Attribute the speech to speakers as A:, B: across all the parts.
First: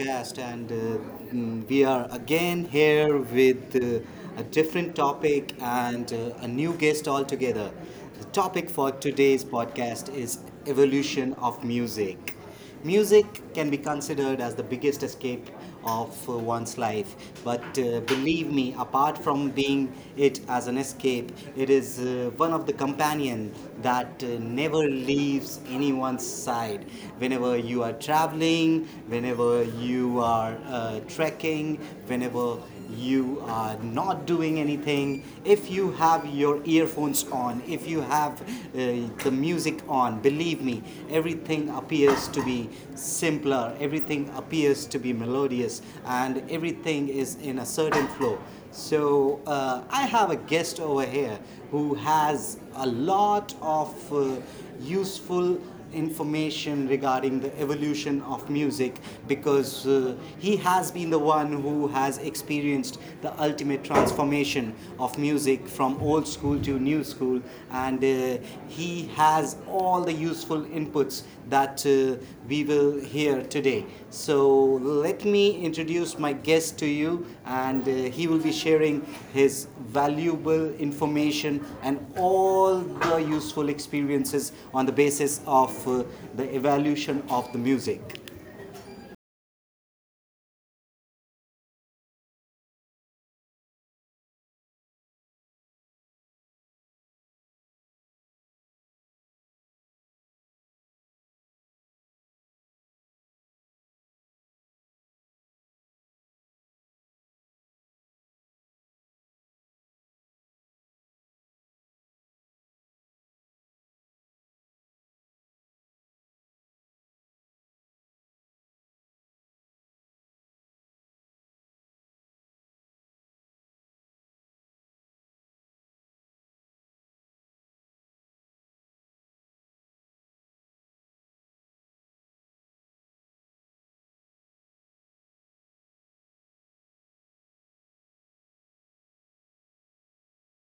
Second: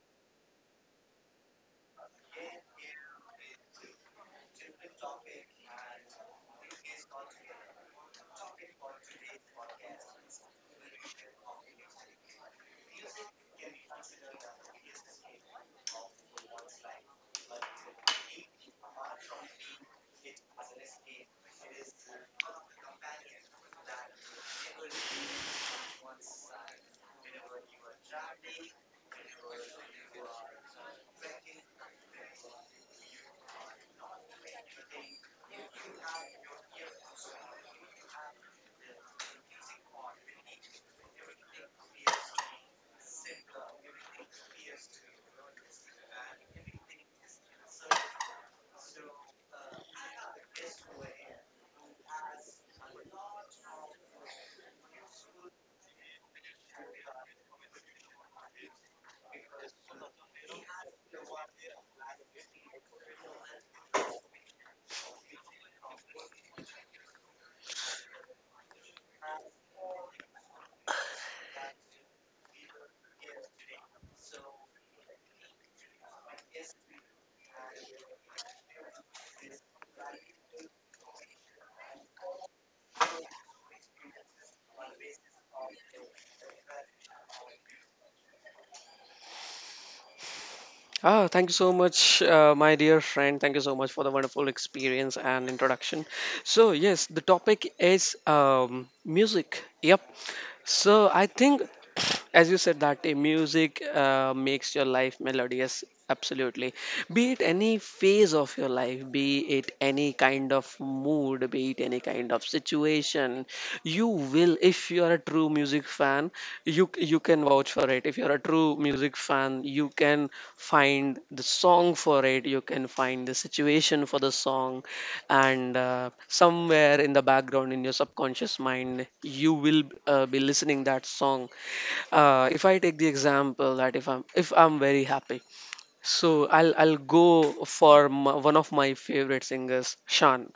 A: podcast, we are again here with a different topic and a new guest altogether. The topic for today's podcast is evolution of music. Music can be considered as the biggest escape of one's life. But Believe me, apart from being it as an escape, it is one of the companion that never leaves anyone's side. Whenever you are traveling, whenever you are trekking, whenever you are not doing anything, if you have your earphones on, if you have the music on, believe me, everything appears to be simpler, everything appears to be melodious, and everything is in a certain flow. So, I have a guest over here who has a lot of useful information regarding the evolution of music because he has been the one who has experienced the ultimate transformation of music from old school to new school, and he has all the useful inputs that we will hear today. So let me introduce my guest to you, and he will be sharing his valuable information and all the useful experiences on the basis of the evolution of the music.
B: Thank you so much, my dear friend. Thank you so much for the wonderful experience and introduction. So, yes, the topic is music. Yep. So, I think as you said that a music makes your life melodious absolutely, be it any phase of your life, be it any kind of mood, be it any kind of situation. You will, if you are a true music fan, you can vouch for it. If you are a true music fan you can find the song for it, you can find the situation for the song. And somewhere in the background in your subconscious mind you will be listening that song. If I take the example that if I'm very happy, so I'll go for my, one of my favorite singers, Shan.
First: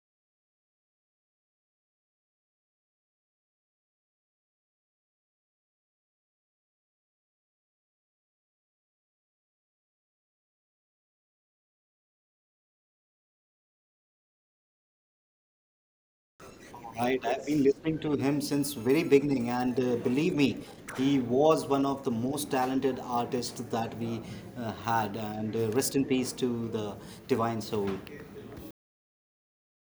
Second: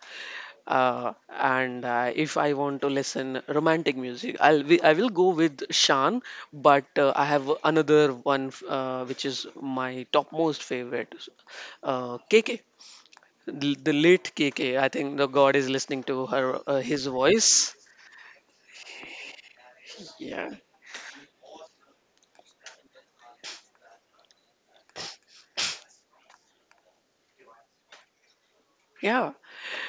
B: And If I want to listen romantic music, I will go with Shan. But I have another one which is my topmost favorite, KK. The late KK, I think the God is listening to her his
A: Right, I've been
B: voice.
A: listening to him since very beginning, and believe
B: Yeah,
A: me, he was one of the most talented artists that we had. And Rest in peace to the divine soul.
B: yeah.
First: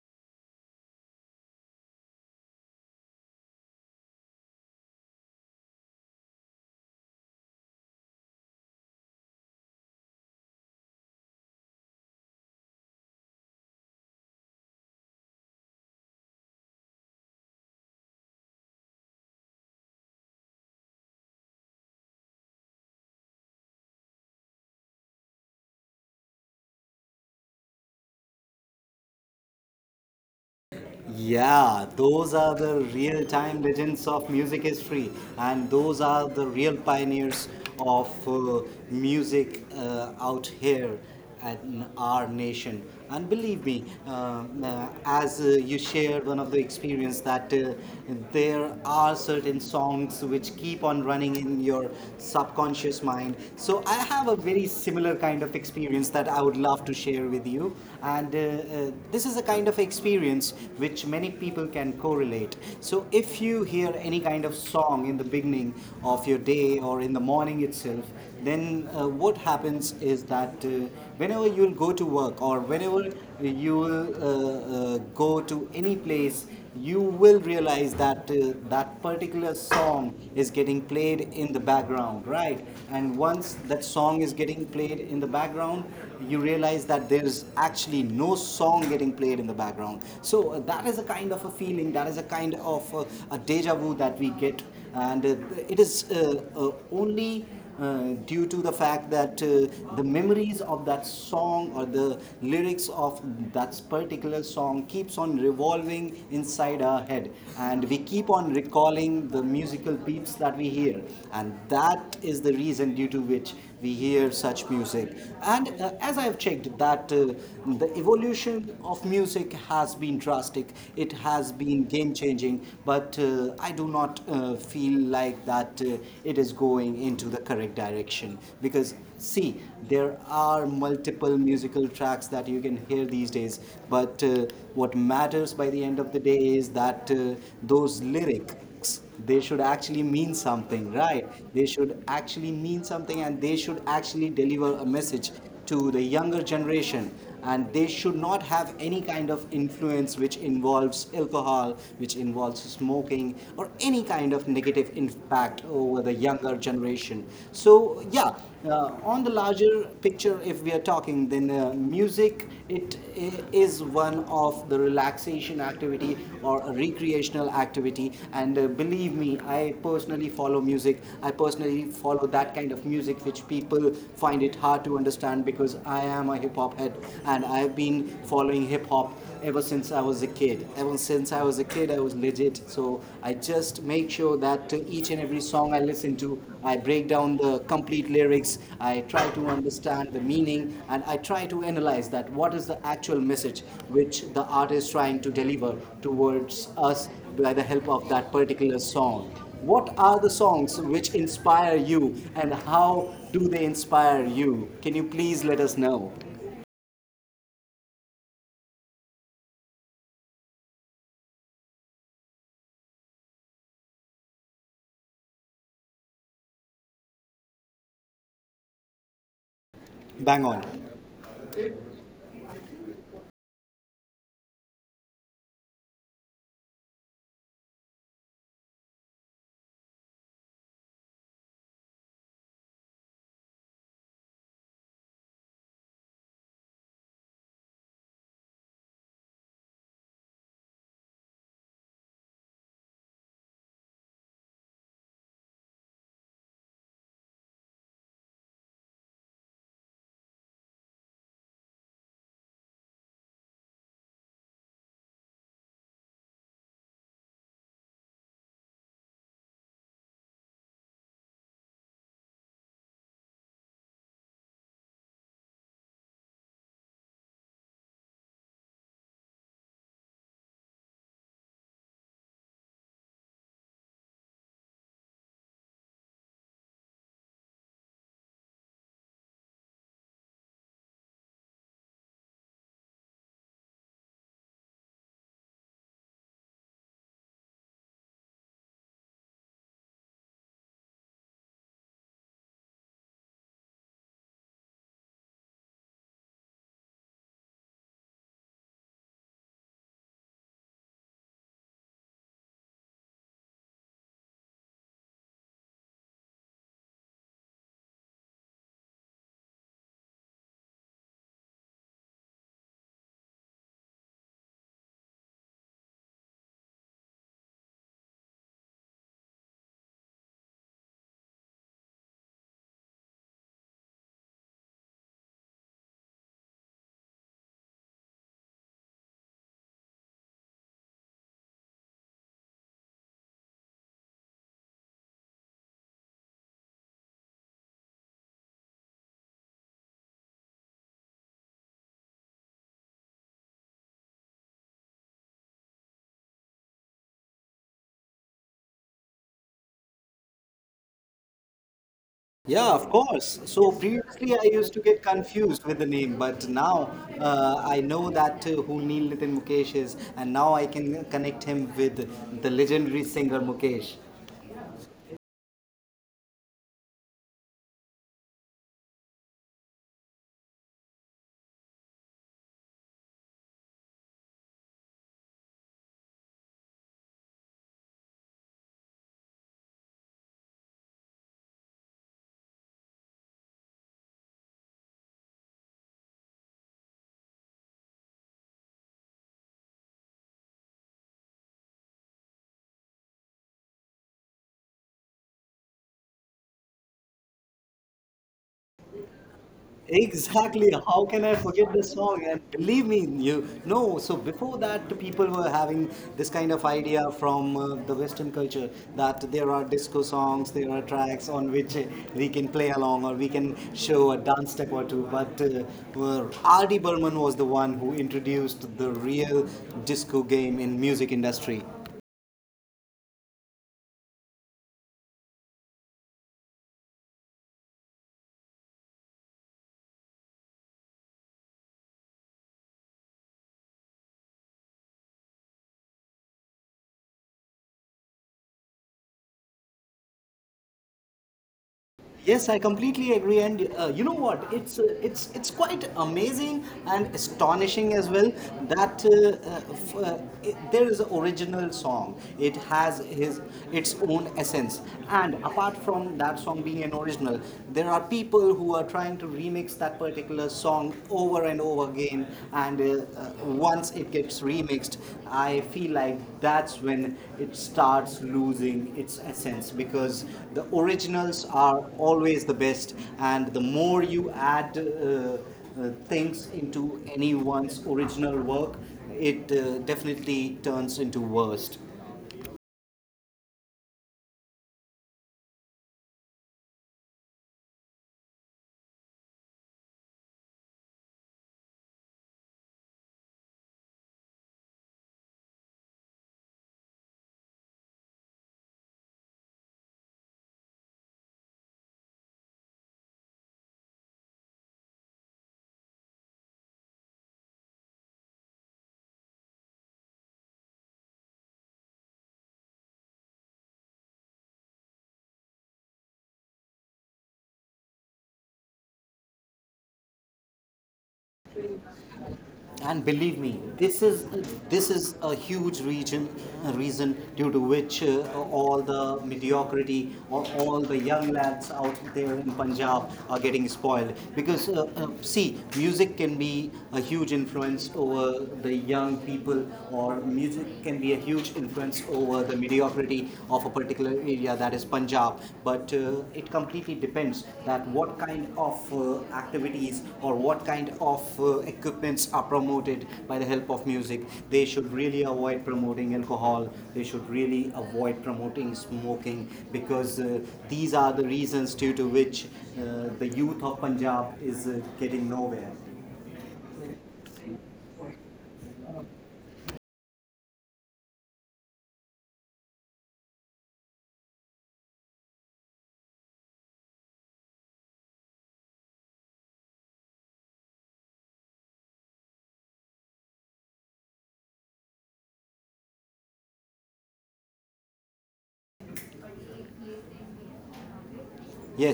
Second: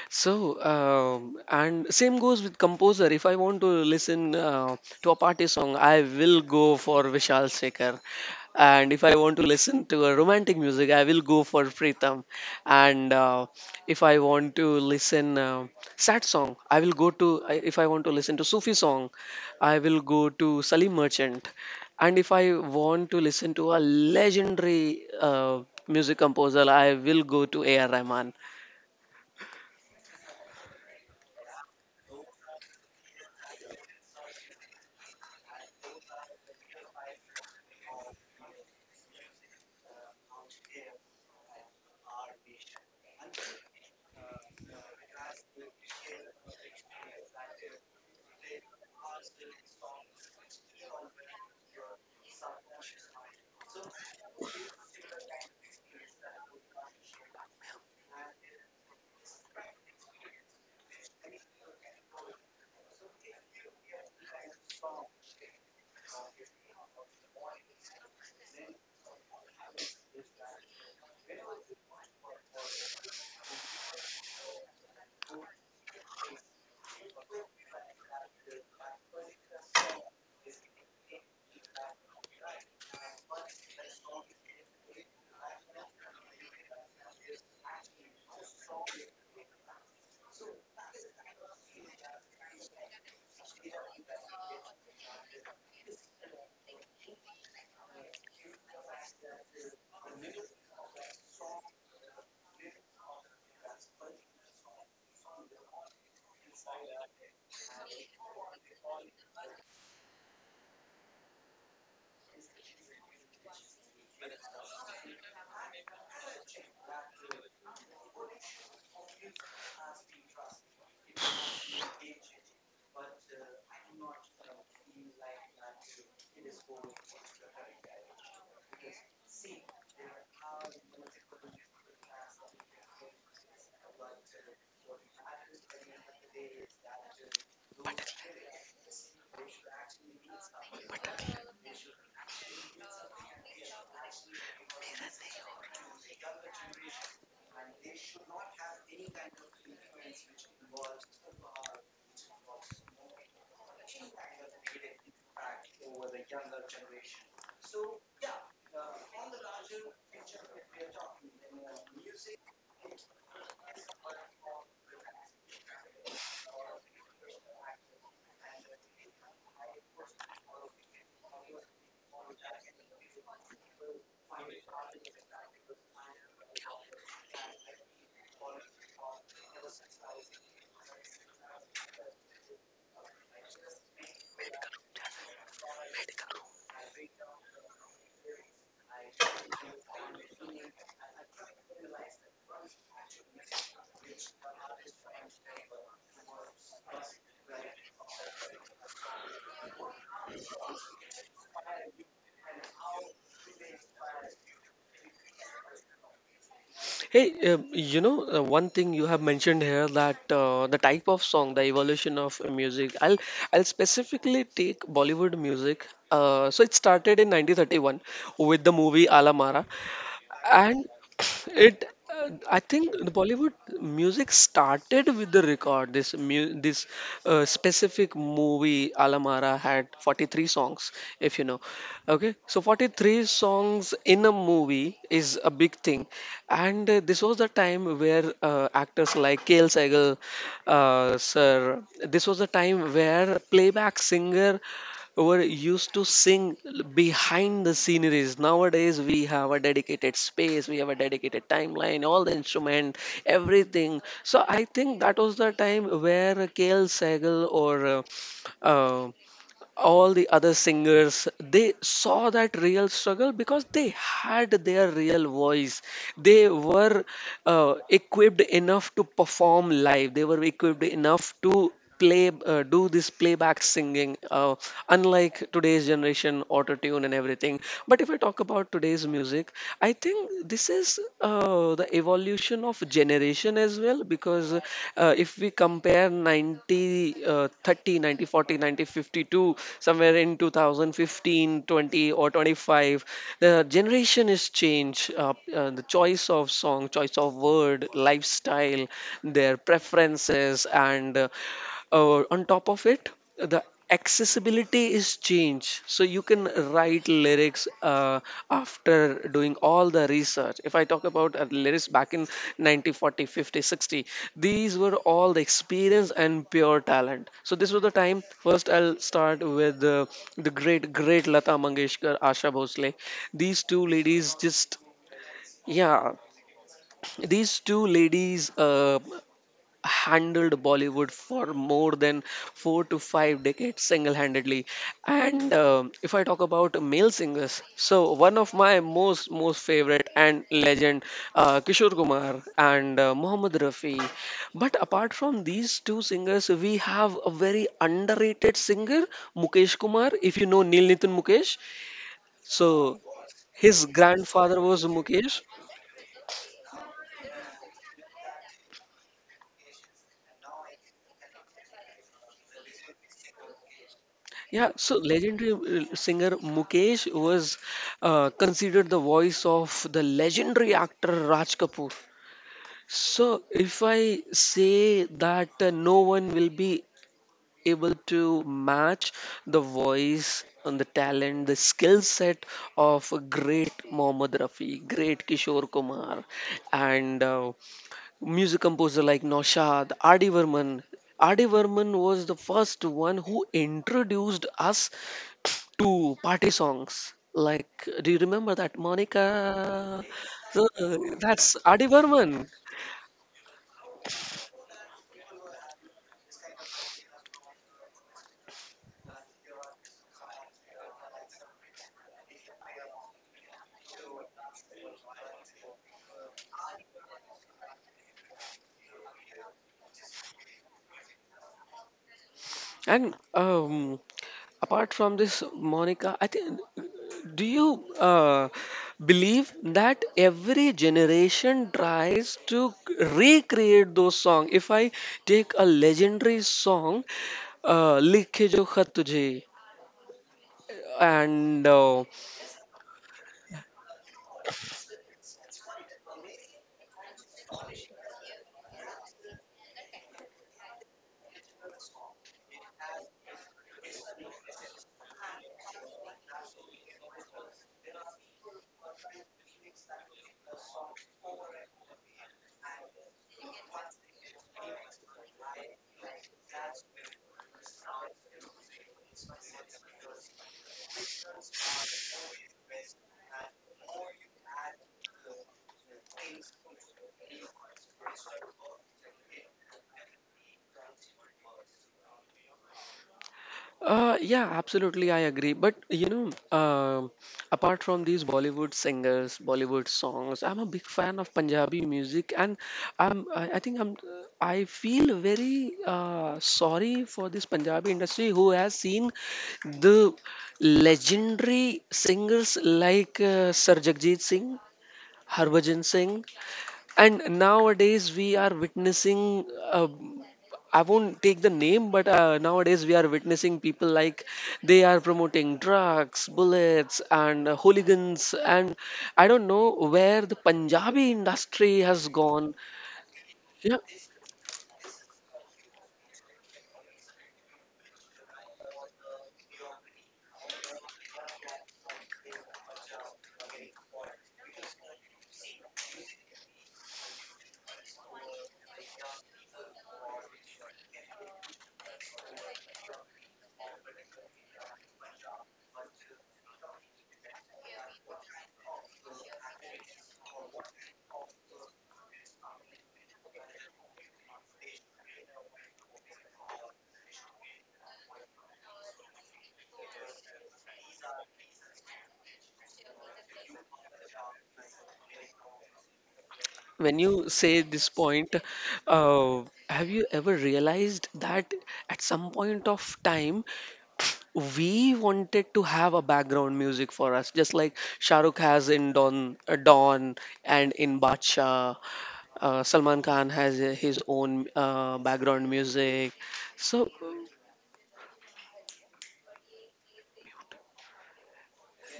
B: So, and same goes with composer. If I want to listen to a party song, I will go for Vishal Shekhar. And if I want to listen to a romantic music, I will go for Pritam. And if I want to listen sad song, I will go to. If I want to listen to Sufi song, I will go to Salim Merchant. And if I want to listen to a legendary music composer, I will go to A.R. Rahman.
A: Yeah, those are the real time legends of music history, and those are the real pioneers of music out here in our nation. And believe me, as you shared one of the experience that there are certain songs which keep on running in your subconscious mind. So I have a very similar kind of experience that I would love to share with you, and this is a kind of experience which many people can correlate. So if you hear any kind of song in the beginning of your day or in the morning itself, then what happens is that whenever you'll go to work or whenever you will go to any place, you will realize that that particular song is getting played in the background, right? And once that song is getting played in the background, you realize that there is actually no song getting played in the background. So that is a kind of a feeling, that is a kind of a deja vu that we get, and it is only due to the fact that the memories of that song or the lyrics of that particular song keeps on revolving inside our head, and we keep on recalling the musical beats that we hear, and that is the reason due to which we hear such music. And As I have checked, that the evolution of music has been drastic. It has been game changing, but I do not feel like that it is going into the correct direction, because see, there are multiple musical tracks that you can hear these days, but what matters by the end of the day is that those lyrics they should actually mean something, right? They should actually mean something, and they should actually deliver a message to the younger generation, and they should not have any kind of influence which involves alcohol, which involves smoking, or any kind of negative impact over the younger generation. So yeah, on the larger picture, if we are talking, then music, it is one of the relaxation activity or a recreational activity. And believe me, I personally follow music. I personally follow that kind of music which people find it hard to understand, because I am a hip hop head, and I've been following hip hop ever since I was a kid. Ever since I was a kid, I was legit. So I just make sure that each and every song I listen to, I break down the complete lyrics. I try to understand the meaning, and I try to analyze that what is the actual message which the artist is trying to deliver towards us by the help of that particular song. What are the songs which inspire you, and how do they inspire you? Can you please let us know?
B: Hey, one thing you have mentioned here that the type of song, the evolution of music. I'll specifically take Bollywood music. So it started in 1931 with the movie Alamara,
A: Bang on.
B: and it I think the Bollywood music started with the record. This specific movie Alamara had 43 songs, if you know. Okay, so 43 songs in a movie is a big thing. And this was the time where actors like Kale Saigal sir, this was the time where playback singer were used to sing behind the sceneries. Nowadays, we have a dedicated space, we have a dedicated timeline, all the instrument, everything. So I think that was the time where Kale Sagal or uh, all the other singers, they saw that real struggle because they had their real voice. They were equipped enough to perform live, they were equipped enough to play do this playback singing, unlike today's generation, auto tune and everything. But if I talk about today's music, I think this is the evolution of generation as well, because if we compare 90 uh, 30 90 40, 90 50 to somewhere in 2015, 20 or 25, the generation is changed. The choice of song, choice of word, lifestyle, their preferences, and on top of it, the accessibility is change. So you can write lyrics after doing all the research. If I talk about lyrics back in 90 50 60, these were all the experience and pure talent. So this was the time, first I'll start with the great Lata Mangeshkar, Asha Bhosle. These two ladies just, yeah, these two ladies handled Bollywood for more than four to five decades single handedly. And um, if I talk about male singers, so one of my most favorite and legend, Kishore Kumar and Mohammed Rafi. But apart from these two singers, we have a very underrated singer, Mukesh Kumar. If you know Neil Nitin Mukesh, so
A: Yeah, of course. So
B: his
A: previously I
B: grandfather
A: used
B: was
A: to get
B: Mukesh.
A: confused with the name, but now I know that who Neil Nitin Mukesh is, and now I can connect him with the legendary singer Mukesh.
B: Yeah, so legendary singer Mukesh was considered the voice of the legendary actor Raj Kapoor. So, if I say that no one will be able to match the voice and the talent, the skill set of a great Mohammad Rafi, great Kishore Kumar, and music composer like Naushad, R.D. Varman. R.D. Varman was the first one who introduced us to party songs. Like, do you remember that Monica?
A: Exactly. How can I
B: That's
A: forget
B: Adi
A: this song?
B: Burman.
A: And believe me, you know. So before that, people were having this kind of idea from the Western culture, that there are disco songs, there are tracks on which we can play along or we can show a dance step or two. But well, R.D. Burman was the one who introduced the real disco game in music industry.
B: And apart from this, Monica, I think, do you believe that every generation tries to recreate those songs? If I take a legendary song, "Likhe Jo Khat Tujhe," and
A: Yes, I completely agree, and you know what? It's quite amazing and astonishing as well that there is an original song. It has his its own essence, and apart from that song being an original, there are people who are trying to remix that particular song over and over again again, and uh, once it gets remixed, I feel like that's when it starts losing its essence, because the originals are always the best, and the more you add things into anyone's original work, it definitely turns into worst.
B: Yeah, absolutely, I agree. But you know, um, apart from these Bollywood singers, Bollywood songs, I'm a big fan of Punjabi music, and I think I'm I feel very sorry for this Punjabi industry who has seen the legendary singers like Sir Jagjit Singh, Harbhajan Singh, and nowadays we are witnessing. uh, I won't take the name, but nowadays we are witnessing people like they are promoting drugs, bullets, and hooligans, and I don't know where the Punjabi industry has gone.
A: And believe me,
B: Yeah,
A: this is a huge region a reason due to which all the mediocrity or all the young lads out there in Punjab are getting spoiled. Because see, music can be a huge influence over the young people, or music can be a huge influence over the mediocrity of a particular area that is Punjab, but it completely depends that what kind of activities or what kind of equipments are promoted by the help of music. They should really avoid promoting alcohol. They should really avoid promoting smoking, because these are the reasons due to which the youth of Punjab is getting nowhere.
B: when you say this point, uh, have you ever realized that at some point of time we wanted to have a background music for us, just like Shahrukh has in Don, Don and in Badshah, Salman Khan has his own background music. So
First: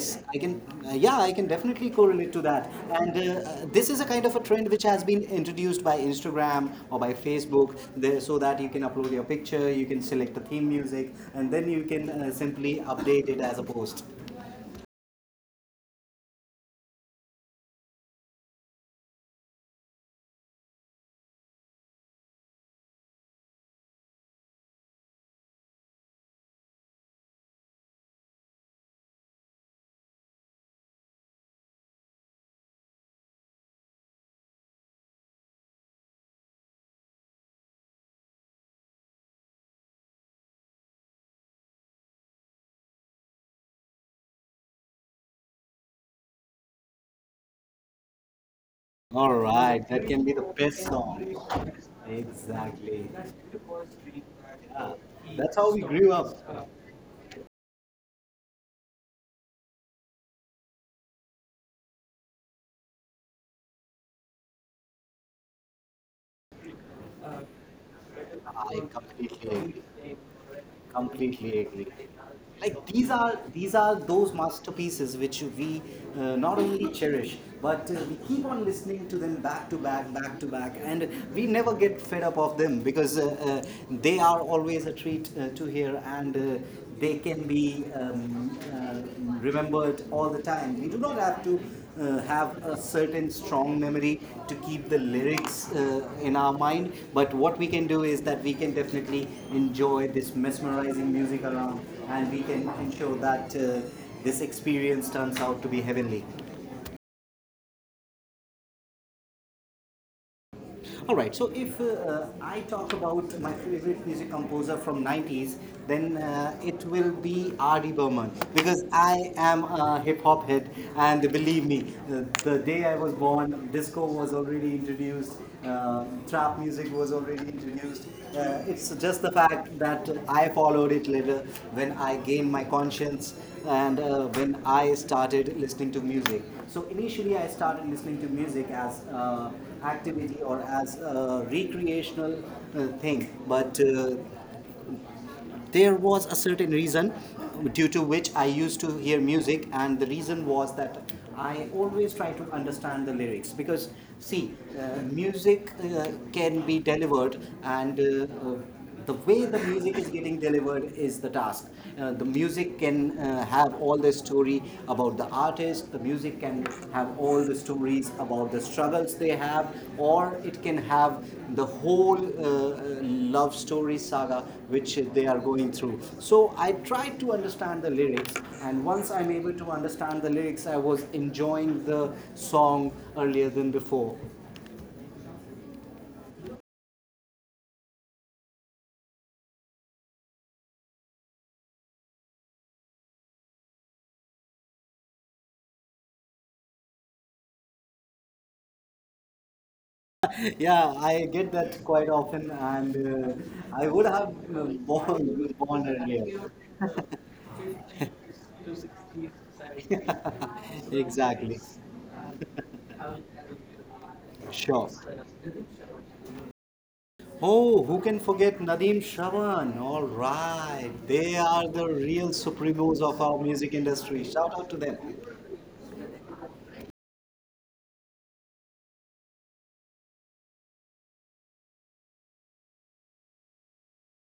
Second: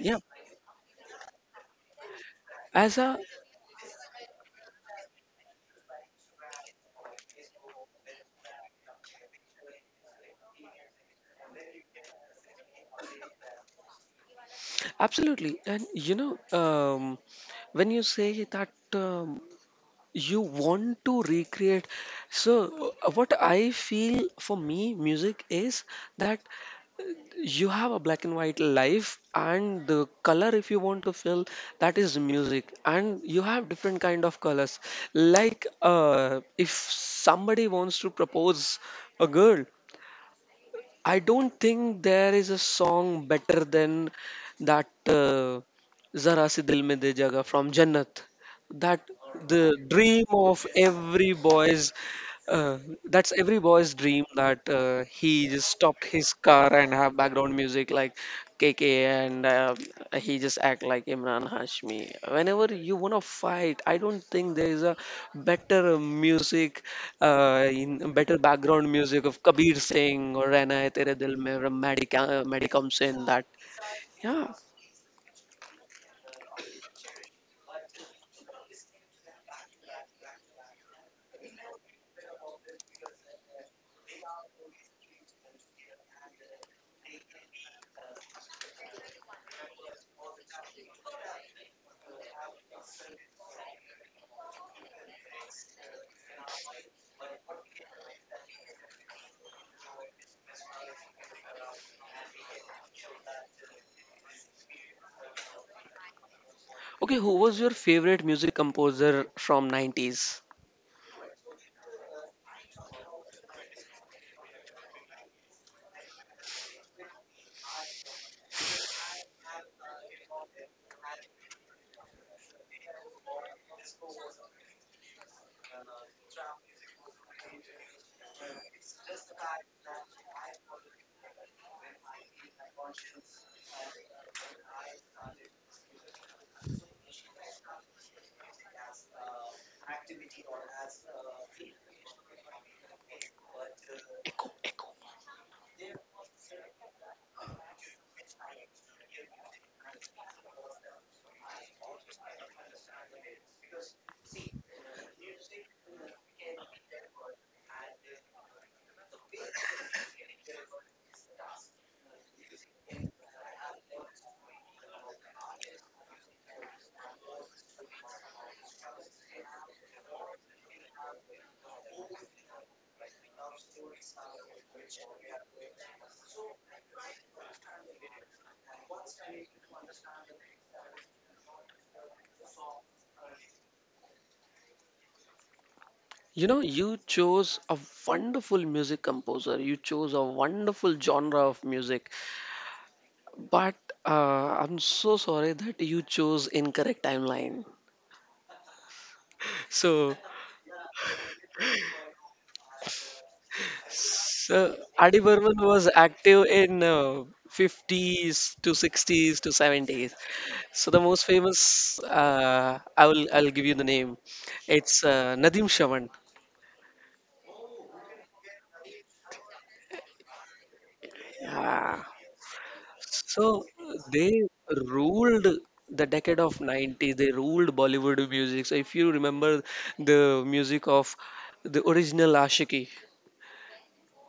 B: yeah,
A: I can. Yeah, I can definitely correlate to that.
B: as
A: And
B: a,
A: this is a kind of a trend which has been introduced by Instagram or by Facebook, there, so that you can upload your picture, you can select the theme music, and then you can simply update it as a post.
B: absolutely, and you know when you say that you want to recreate, so what I feel for me, music is that you have a black and white life, and the color if you want to fill, that is music. And you have different kind of colors, like if somebody wants to propose a girl, I don't think there is a song better than that Zara Si Dil Mein De Jaga from Jannat. That
A: All
B: the
A: right, that can
B: dream
A: be the
B: of
A: best
B: every
A: song.
B: boy's, uh,
A: Exactly.
B: that's every boy's dream that
A: Yeah.
B: he
A: That's
B: just
A: how we
B: stopped
A: grew up.
B: his car and have background music like KK and he just act like Imran Hashmi. Whenever you want to fight, I don't think there is a better music, in better
A: I
B: background music of
A: completely
B: Kabir
A: agree.
B: Singh or Rana Hai Tere Dil
A: Completely
B: Mein or
A: agree.
B: Madhi,
A: Like,
B: Madhi
A: these
B: Singh.
A: are
B: That,
A: these are those
B: yeah.
A: masterpieces which we not only cherish, but we keep on listening to them back to back, back to back, and we never get fed up of them, because they are always a treat to hear, and they can be remembered all the time. We do not have to have a certain strong memory to keep the lyrics in our mind. But what we can do is that we can definitely enjoy this mesmerizing music around, and we can ensure that this experience turns out to be heavenly.
B: Okay, who was your favorite music composer from 90s?
A: All right. So if I talk about my favorite music composer from 90s, then it will be R.D. Burman, because I am a hip hop head, and believe me, the day I was born, disco was already introduced, trap music was already introduced. It's just the fact that I followed it later when I gained my conscience, and when I started listening to music. So initially, I started listening to music as activity or as a recreational thing, but
B: Echo, echo.
A: there was a certain reason due to which I used to hear music, and the reason was that I always try to understand the lyrics, because see, music can be delivered, and uh, the way the music is getting delivered is the task. The music can have all the story about the artist. The music can have all the stories about the struggles they have, or it can have the whole love story saga which they are going through. So I tried to understand the lyrics, and once I'm able to understand the lyrics, I was enjoying the song earlier than before.
B: You know, you chose a wonderful music composer. You chose a wonderful genre of music. But I'm so sorry that you chose incorrect timeline. So,
A: Yeah, I get that quite often, and I would have uh,
B: so Adi
A: born,
B: Burman
A: born
B: was
A: earlier.
B: active in 50s to 60s to 70s. So the most
A: Exactly.
B: famous, I'll give you the name.
A: Sure.
B: It's Nadim Shavan.
A: Oh, who can forget Nadeem Shravan? All right. They are the real supremos of our
B: So
A: music industry.
B: they
A: Shout out to them.
B: ruled the decade of 90s. They ruled Bollywood music. So if you remember the music of the original Ashiki,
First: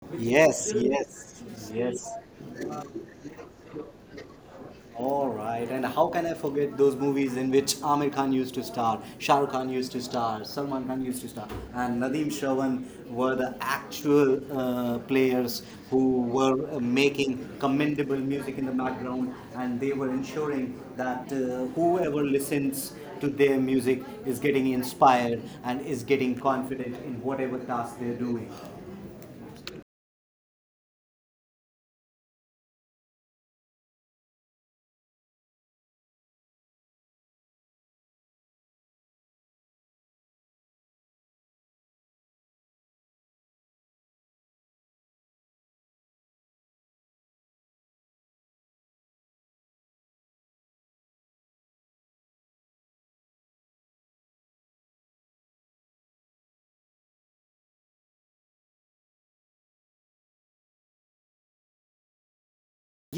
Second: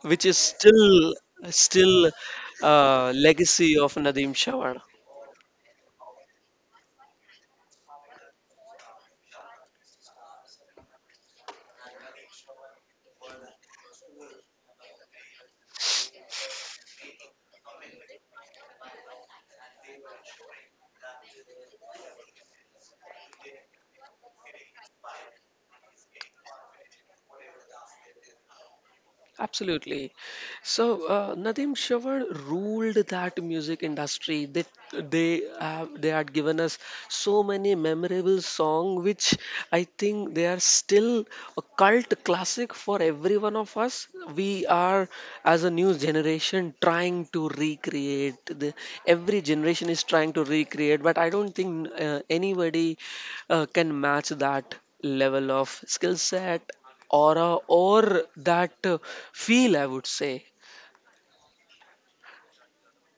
B: which is
A: Yes,
B: still
A: yes, yes.
B: still uh, legacy of Nadeem Shawar.
A: All right, and how can I forget those movies in which Amir Khan used to star, Shah Rukh Khan used to star, Salman Khan used to star, and Nadeem Shravan were the actual players who were making commendable music in the background, and they were ensuring that whoever listens to their music is getting inspired and is getting confident in whatever task they're doing.
B: Absolutely. So Nadeem Shawar ruled that music industry. They have, they had given us so many memorable song, which I think they are still a cult classic for every one of us. We are as a new generation trying to recreate. The, every generation is trying to recreate, but I don't think anybody can match that level of skill set aura or that feel, I would say.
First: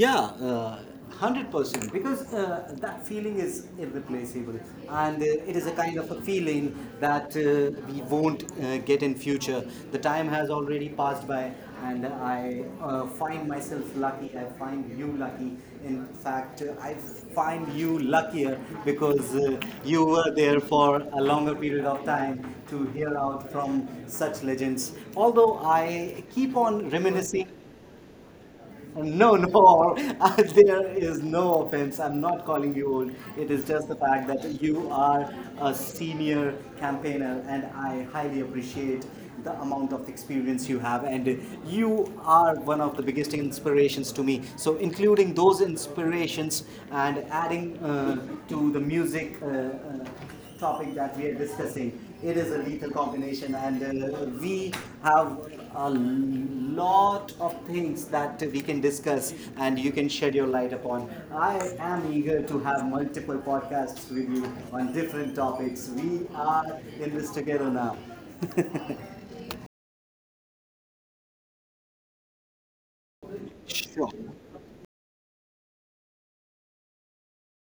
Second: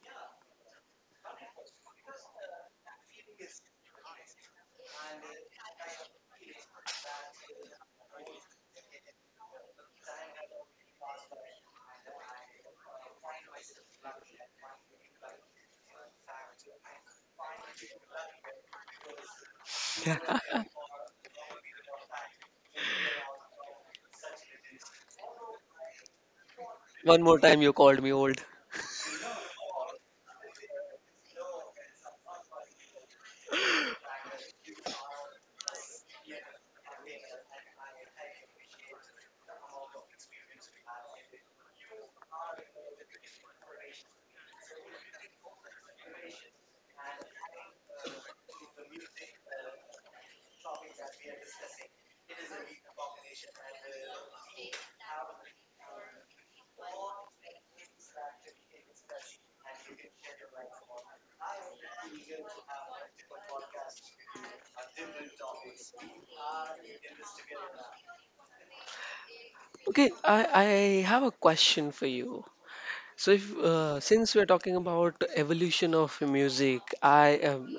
A: Yeah, 100% because that feeling is irreplaceable, and it is a kind of a feeling that we won't get in future. The time has already passed by, and I find myself lucky. I find you lucky. In fact, I find you luckier because you were there for a longer period of time to hear out from such legends. Although I keep on
B: One more
A: reminiscing,
B: time, you called me old.
A: no, no, there is no offense. I'm not calling you old. It is just the fact that you are a senior campaigner, and I highly appreciate the amount of experience you have. And you are one of the biggest inspirations to me. So, including those inspirations and adding to the music. Topic that we are discussing. It is a lethal combination, and we have a lot of things that we can discuss, and you can shed your light upon. I am eager to have multiple podcasts with you on different topics. We are in this together now.
B: Okay, I have a question for you. So, if
A: Sure.
B: since we're talking about evolution of music, I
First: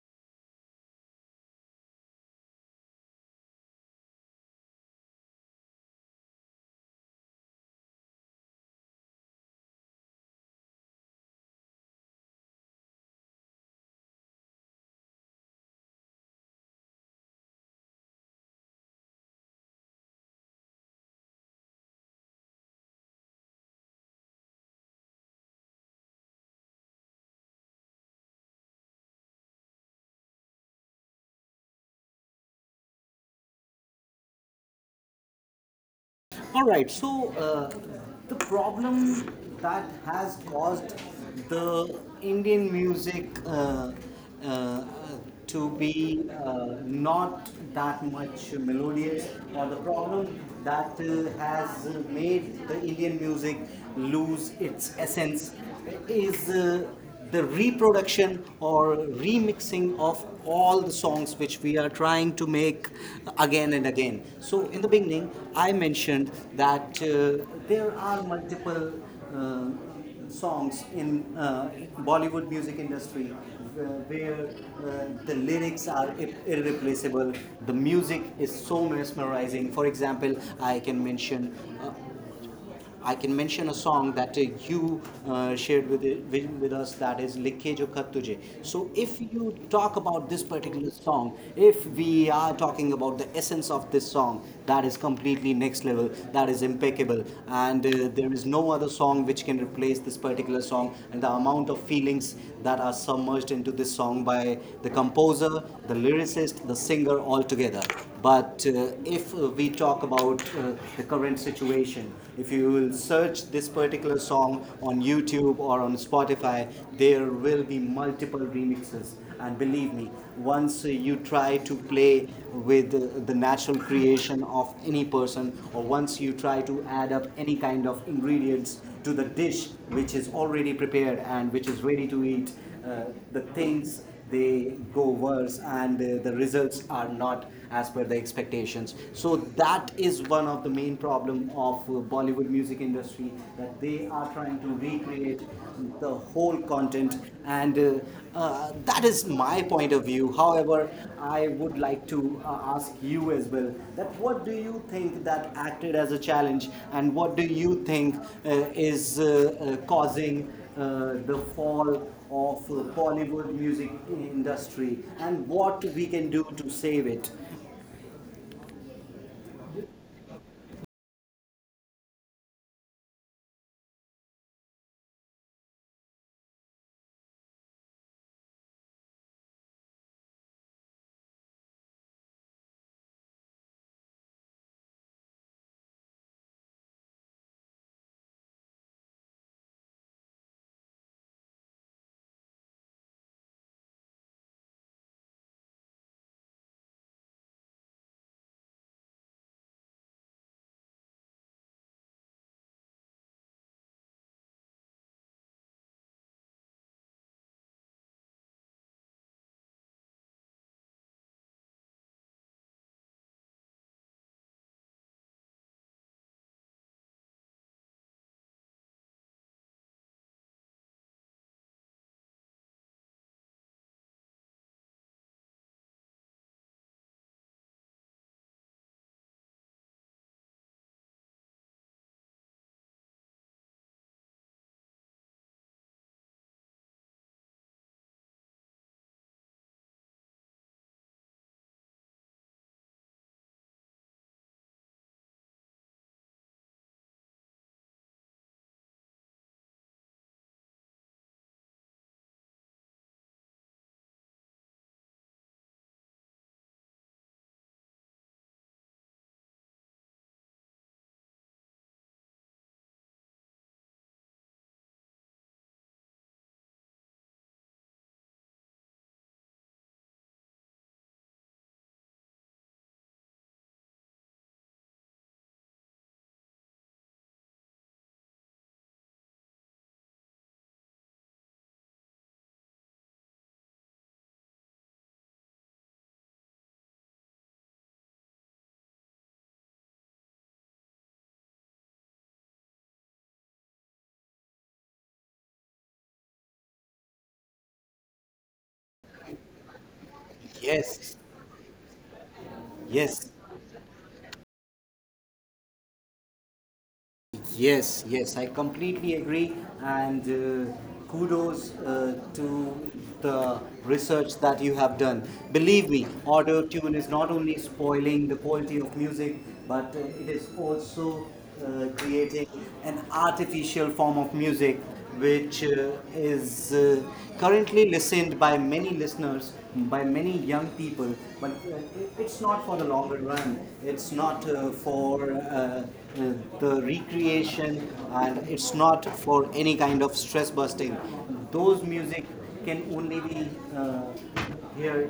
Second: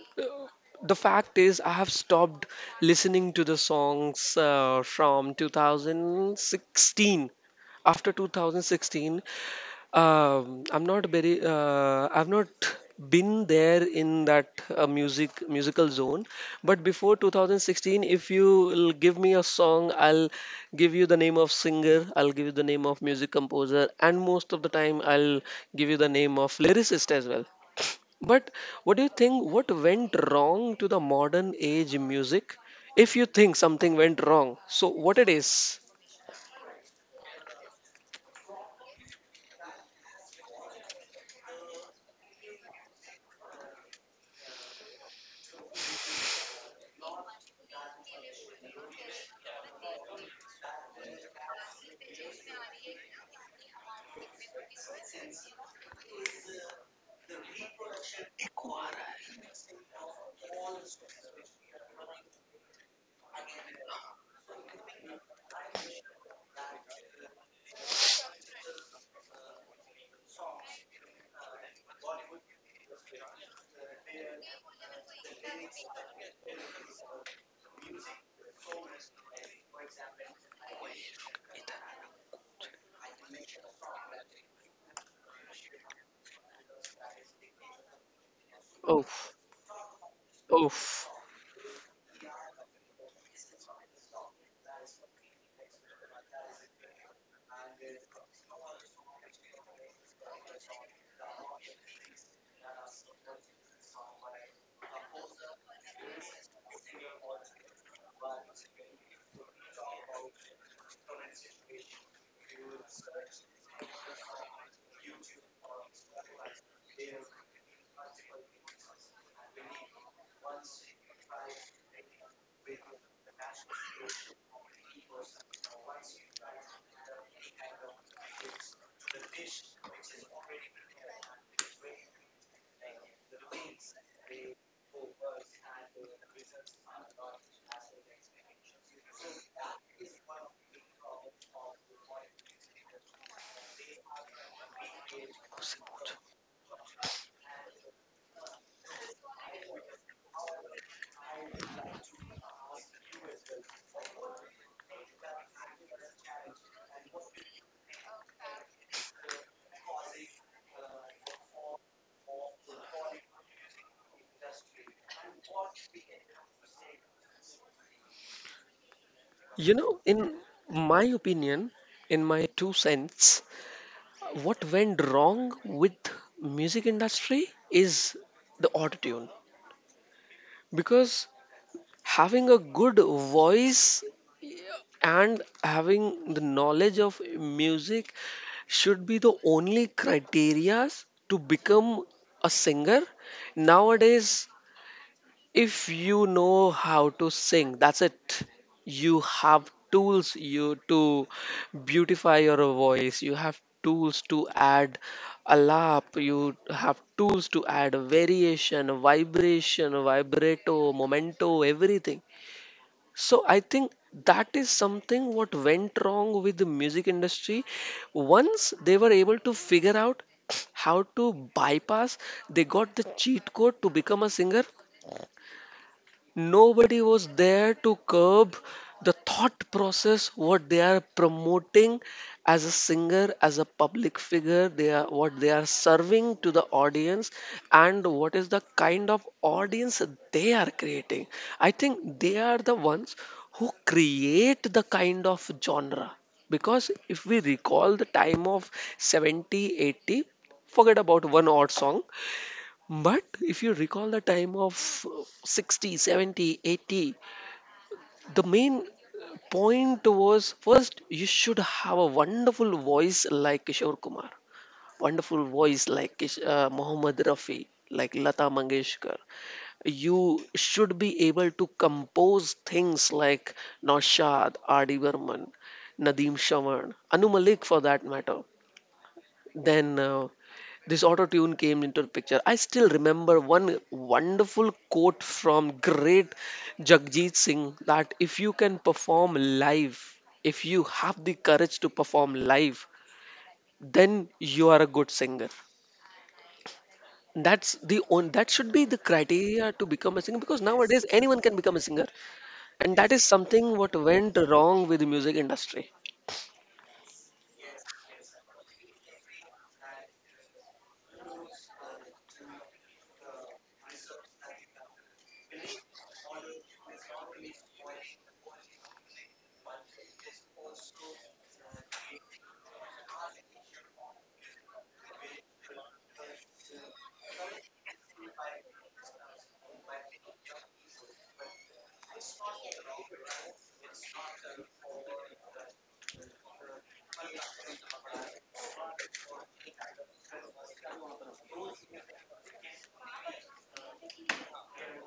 B: the fact is I have stopped listening to the songs from 2016. After 2016, I'm not very. I've not been there in that music musical zone. But before 2016, if you will give me a song, I'll give you the name of singer. I'll give you the name of music composer, and most of the time, I'll give you the name of lyricist as well. But what do you think? What went wrong to the modern age music? If you think something went wrong, so what it is?
A: All right. So the problem that has caused the Indian music uh, to be not that much melodious, or the problem that has made the Indian music lose its essence, is the reproduction or remixing of all the songs which we are trying to make again and again. So, in the beginning, I mentioned that there are multiple uh, songs in Bollywood music industry where the lyrics are irreplaceable, the music is so mesmerizing. For example, I can mention uh, I can mention a song that you shared with, with us, that is Likhe Jo Khat Tujhe. So if
B: Oh,
A: you talk about this particular
B: oh.
A: song, if we are talking about the essence of this song, that is completely next level, that is impeccable, and there is no other song which can replace this particular song and the amount of feelings that are submerged into this song by the composer, the lyricist, the singer all together. But if we talk about the current situation. If you will search this particular song on YouTube or on Spotify, there will be multiple remixes. And believe me, once you try to play with the natural creation of any person, or once you try to add up any kind of ingredients to the dish which is already prepared and which is ready to eat, uh, the things they go worse, and the results are not as per the expectations. So that is one of the main problem of Bollywood music industry that they are trying to recreate the whole content, and that is my point of view. However, I would like to ask you as well that what do you think that acted as a challenge, and what do you think uh, is causing the fall of Bollywood music industry and what we can do to save it.
B: You know, in my opinion, in my two cents, what went wrong with music industry is the autotune. Because having a good voice and having the knowledge of music should be the only criterias to become a singer. Nowadays, If you know how to sing, that's it. You have tools you to beautify your voice. You have tools to add a lap. You have tools to add a variation, a vibration, a vibrato, momento, everything. So I think that is something what went wrong with the music industry. Once they were able to figure out how to bypass, they got the cheat code to become a singer nobody was there to curb the thought process what they are promoting as a singer as a public figure they are what they are serving to the audience and what is the kind of audience they are creating I think they are the ones who create the kind of genre because if we recall the time of 70 80 forget about one odd song but if you recall the time of 60, 70, 80, the main point was first you should have a wonderful voice like Kishore Kumar, wonderful voice like Kish- Mohammad Rafi, like Lata Mangeshkar. You should be able to compose things like Naushad, R.D. Burman, Nadeem Shawan, Anu Malik for that matter then this auto tune came into the picture I still remember one wonderful quote from great jagjit singh that if you can perform live if you have the courage to perform live then you are a good singer that's the on that should be the criteria to become a singer because nowadays
A: Yes,
B: anyone can become a singer and that is
A: yes,
B: something what went wrong with the music industry
A: yes, yes. I completely agree, and kudos to the research that you have done. Believe me, auto tune is not only spoiling the quality of music, but it is also creating an artificial form of music which is currently listened by many listeners, by many young people, but it's not for the longer run. It's not for the recreation, and it's not for any kind of stress busting. Those music can only be uh, here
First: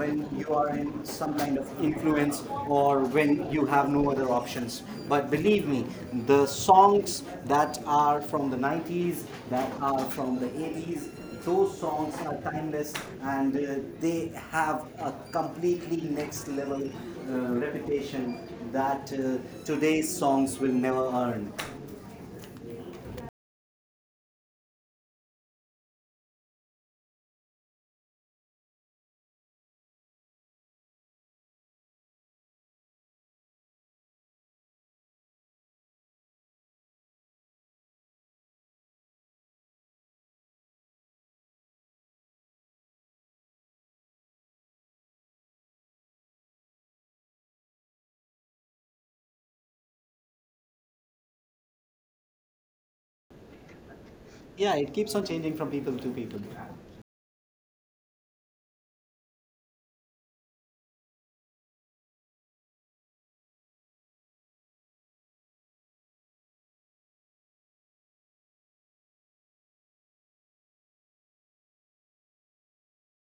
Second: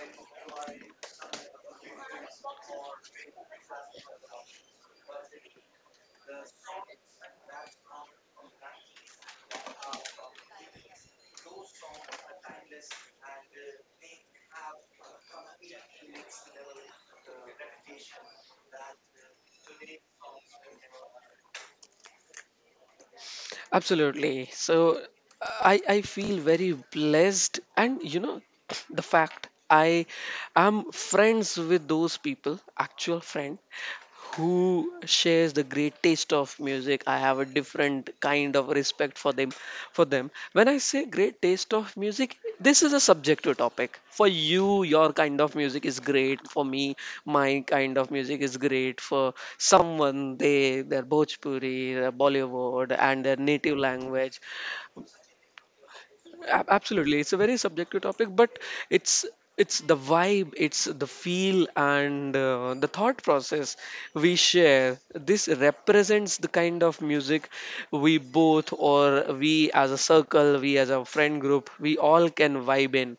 A: when you are in some kind of influence or when you have no other options. But believe me, the songs that are from the 90s, that are from the 80s, those songs are timeless, and they have a completely next level reputation that today's songs will never earn.
B: Absolutely. So I feel very blessed, and you know, the fact I am friends with those people, actual friend who shares the great taste of music. I have a different kind of respect for them, when I say great taste of music. This is a subjective topic. For you your kind of music is great, for me my kind of music is great, for someone they their Bhojpuri, their Bollywood and their native language.
A: Yeah, it keeps on changing from people to people.
B: Absolutely, it's a very subjective topic, but it's it's the vibe, it's the feel, and the thought process we share. This represents the kind of music we both, or we as a circle, we as a friend group, we all can vibe in.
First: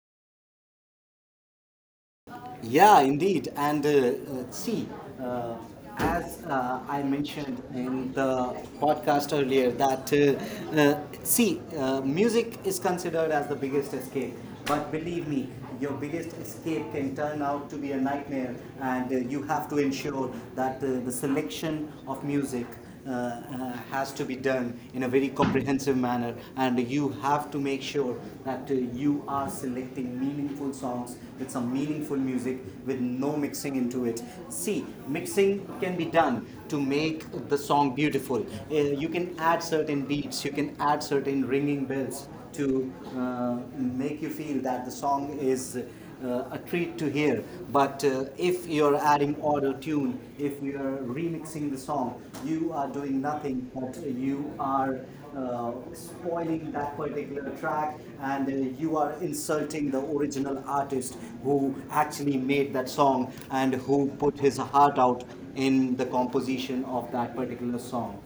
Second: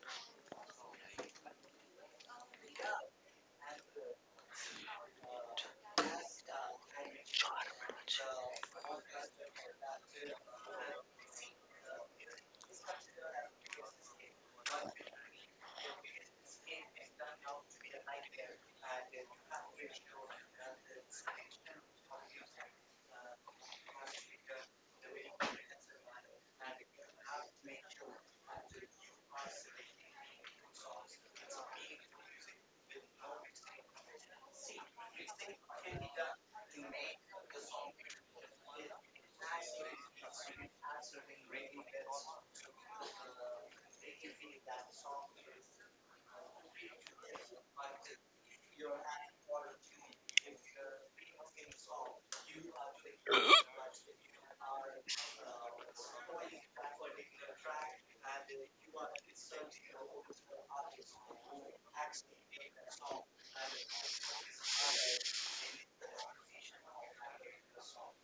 A: Yeah, indeed. And see, uh, as I mentioned in the podcast earlier, that see, music is considered as the biggest escape. But believe me, your biggest escape can turn out to be a nightmare, and you have to ensure that the selection of music has to be done in a very comprehensive manner, and you have to make sure that you are selecting meaningful songs with some meaningful music with no mixing into it. See, mixing can be done to make the song beautiful. You can add certain beats, you can add certain ringing bells to uh, make you feel that the song is a treat to hear. But if you're adding auto tune, if you are remixing the song, you are doing nothing but you are spoiling that particular track, and you are insulting the original artist who actually made that song and who put his heart out in the composition of that particular song.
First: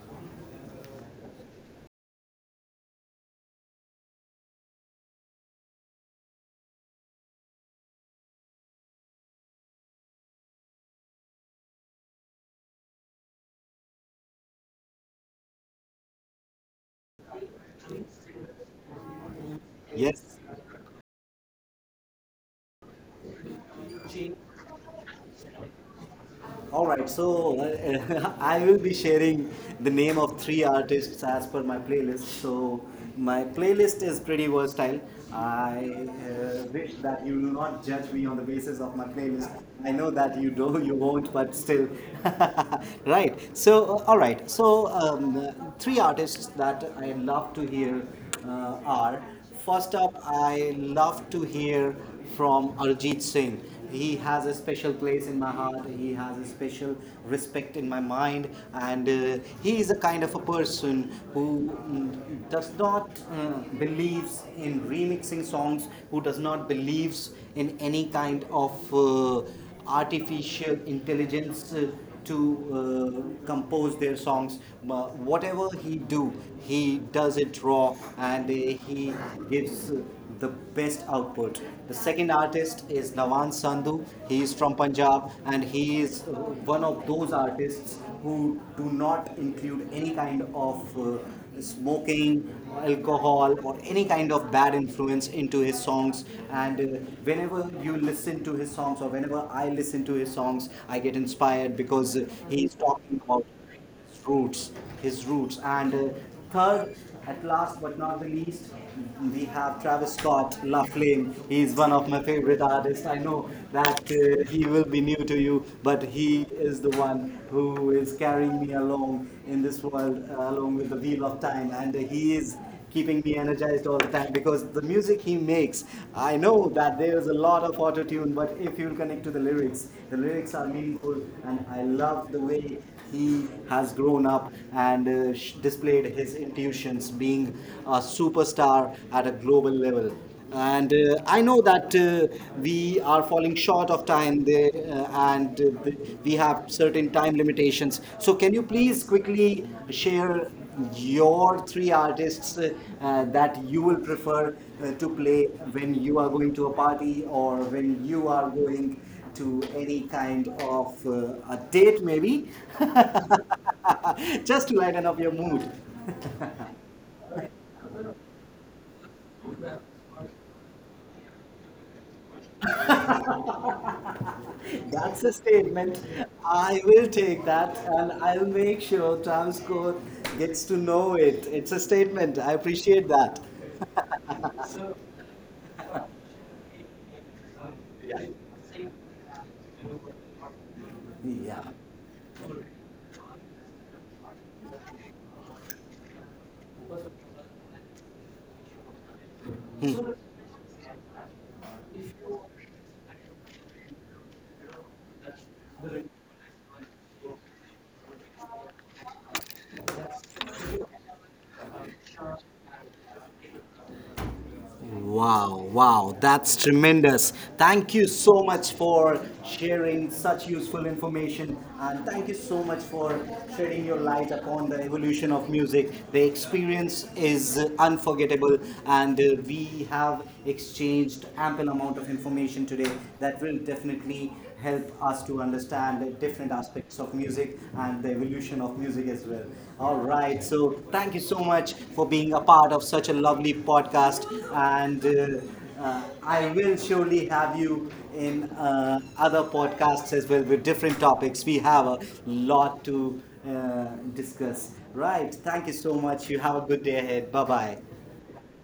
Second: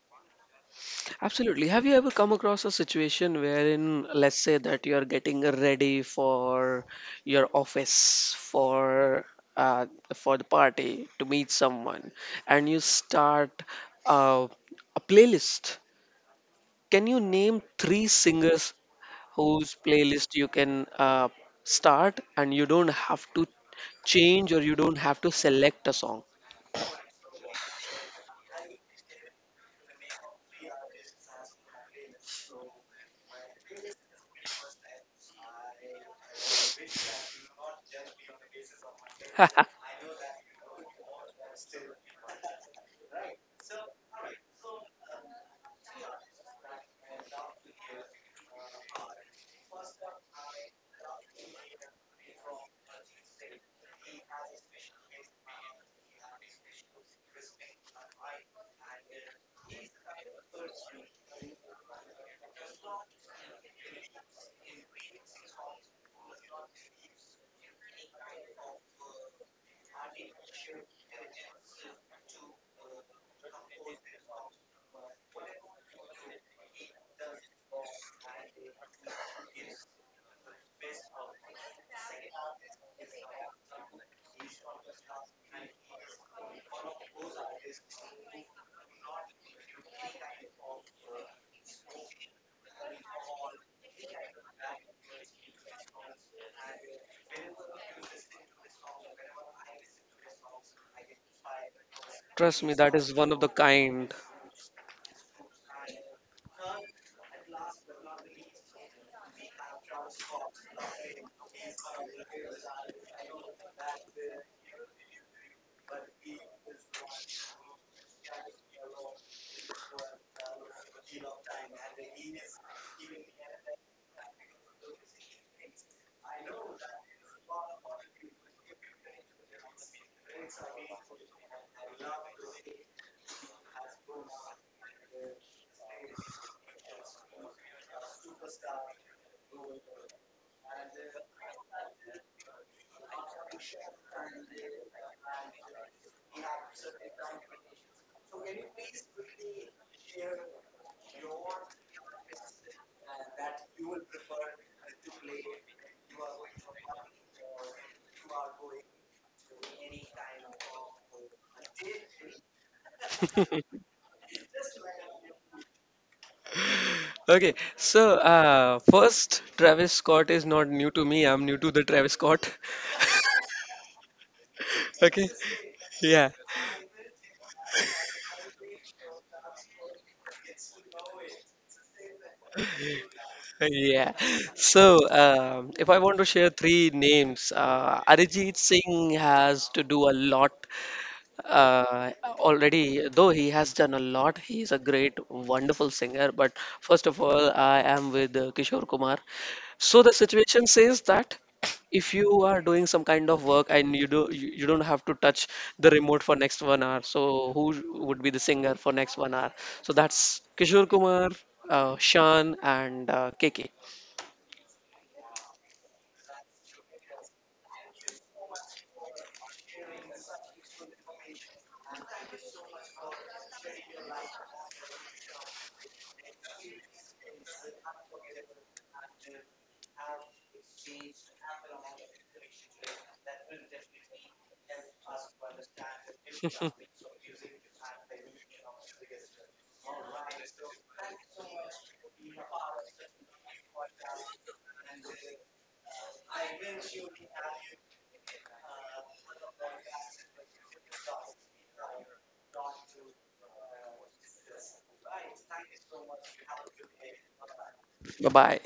B: Absolutely. Have you ever come across a situation wherein, let's say, that you are getting ready for your office, uh, for the party, to meet someone, and you start uh, a playlist? Can you name three singers whose playlist
A: Yes.
B: you can start, and you don't have to change or you don't have to select a song?
A: All right, so I will be sharing the name of three artists as per my playlist. So my playlist is pretty versatile. I wish that you will not judge me on the basis of my playlist. I know that you won't, but still. Right. So, all right. So, three artists that I love to hear are. First up, I love to hear from Arjit Singh. He has a special place in my heart. He has a special respect in my mind, and he is a kind of a person who does not believes in remixing songs, who does not believes in any kind of uh, artificial intelligence to compose their songs. Whatever he do, he does it raw, and he gives the best output. The second artist is Nawan Sandhu. He is from Punjab and he is one of those artists who do not include any kind of smoking, alcohol or any kind of bad influence into his songs. And whenever you listen to his songs, or whenever I listen to his songs, I get inspired because
B: Trust me,
A: he's
B: that is
A: talking
B: one of
A: about
B: the kind.
A: his roots, his roots. And third, at last but not the least, we have Travis Scott, La Flame. He is one of my favorite artists. I know that he will be new to you, but he is the one who is carrying me along in this world, along with the wheel of time. And he is keeping me energized all the time because the music he makes, I know that there is a lot of auto tune, but if you'll connect to the lyrics are meaningful, and I love the way he has grown up and displayed his intuitions being a superstar at a global level. And I know that we are falling short of time there, and we have certain time limitations. So, can you please quickly share your three artists that you will prefer to play when you are going to a party or when you are going to any kind of a date, maybe, just to lighten up your mood?
B: Okay, so first, Travis Scott is not new to me. I'm new to the Travis Scott.
A: That's
B: Okay,
A: a statement.
B: yeah,
A: I will take that and I'll make sure Transcore gets to know it. It's a statement. I appreciate that.
B: yeah. So if I want to share three names, Arijit Singh has to do a lot.
A: Yeah.
B: Uh, Already, though he has done a lot, he is a great, wonderful singer. But first of all, I am with Kishore Kumar. So the situation says that if you are doing some kind of work and you don't have to touch the remote for next 1 hour, so who would be the singer for next 1 hour? So that's Kishore Kumar, Shan, and KK.
A: Wow, wow, that's tremendous. Thank you so much for sharing such useful information and thank you so much for shedding your light upon the evolution of music. The experience is unforgettable, and we have exchanged ample amount of information today that will definitely help us to understand different aspects of music and the evolution of music as well. All right, so thank you so much for being a part of such a lovely podcast, and I will surely have you in other podcasts as well with different topics. We have a lot to uh, discuss. Right, thank you so much. You have a good day ahead. Bye bye.
B: Bye bye.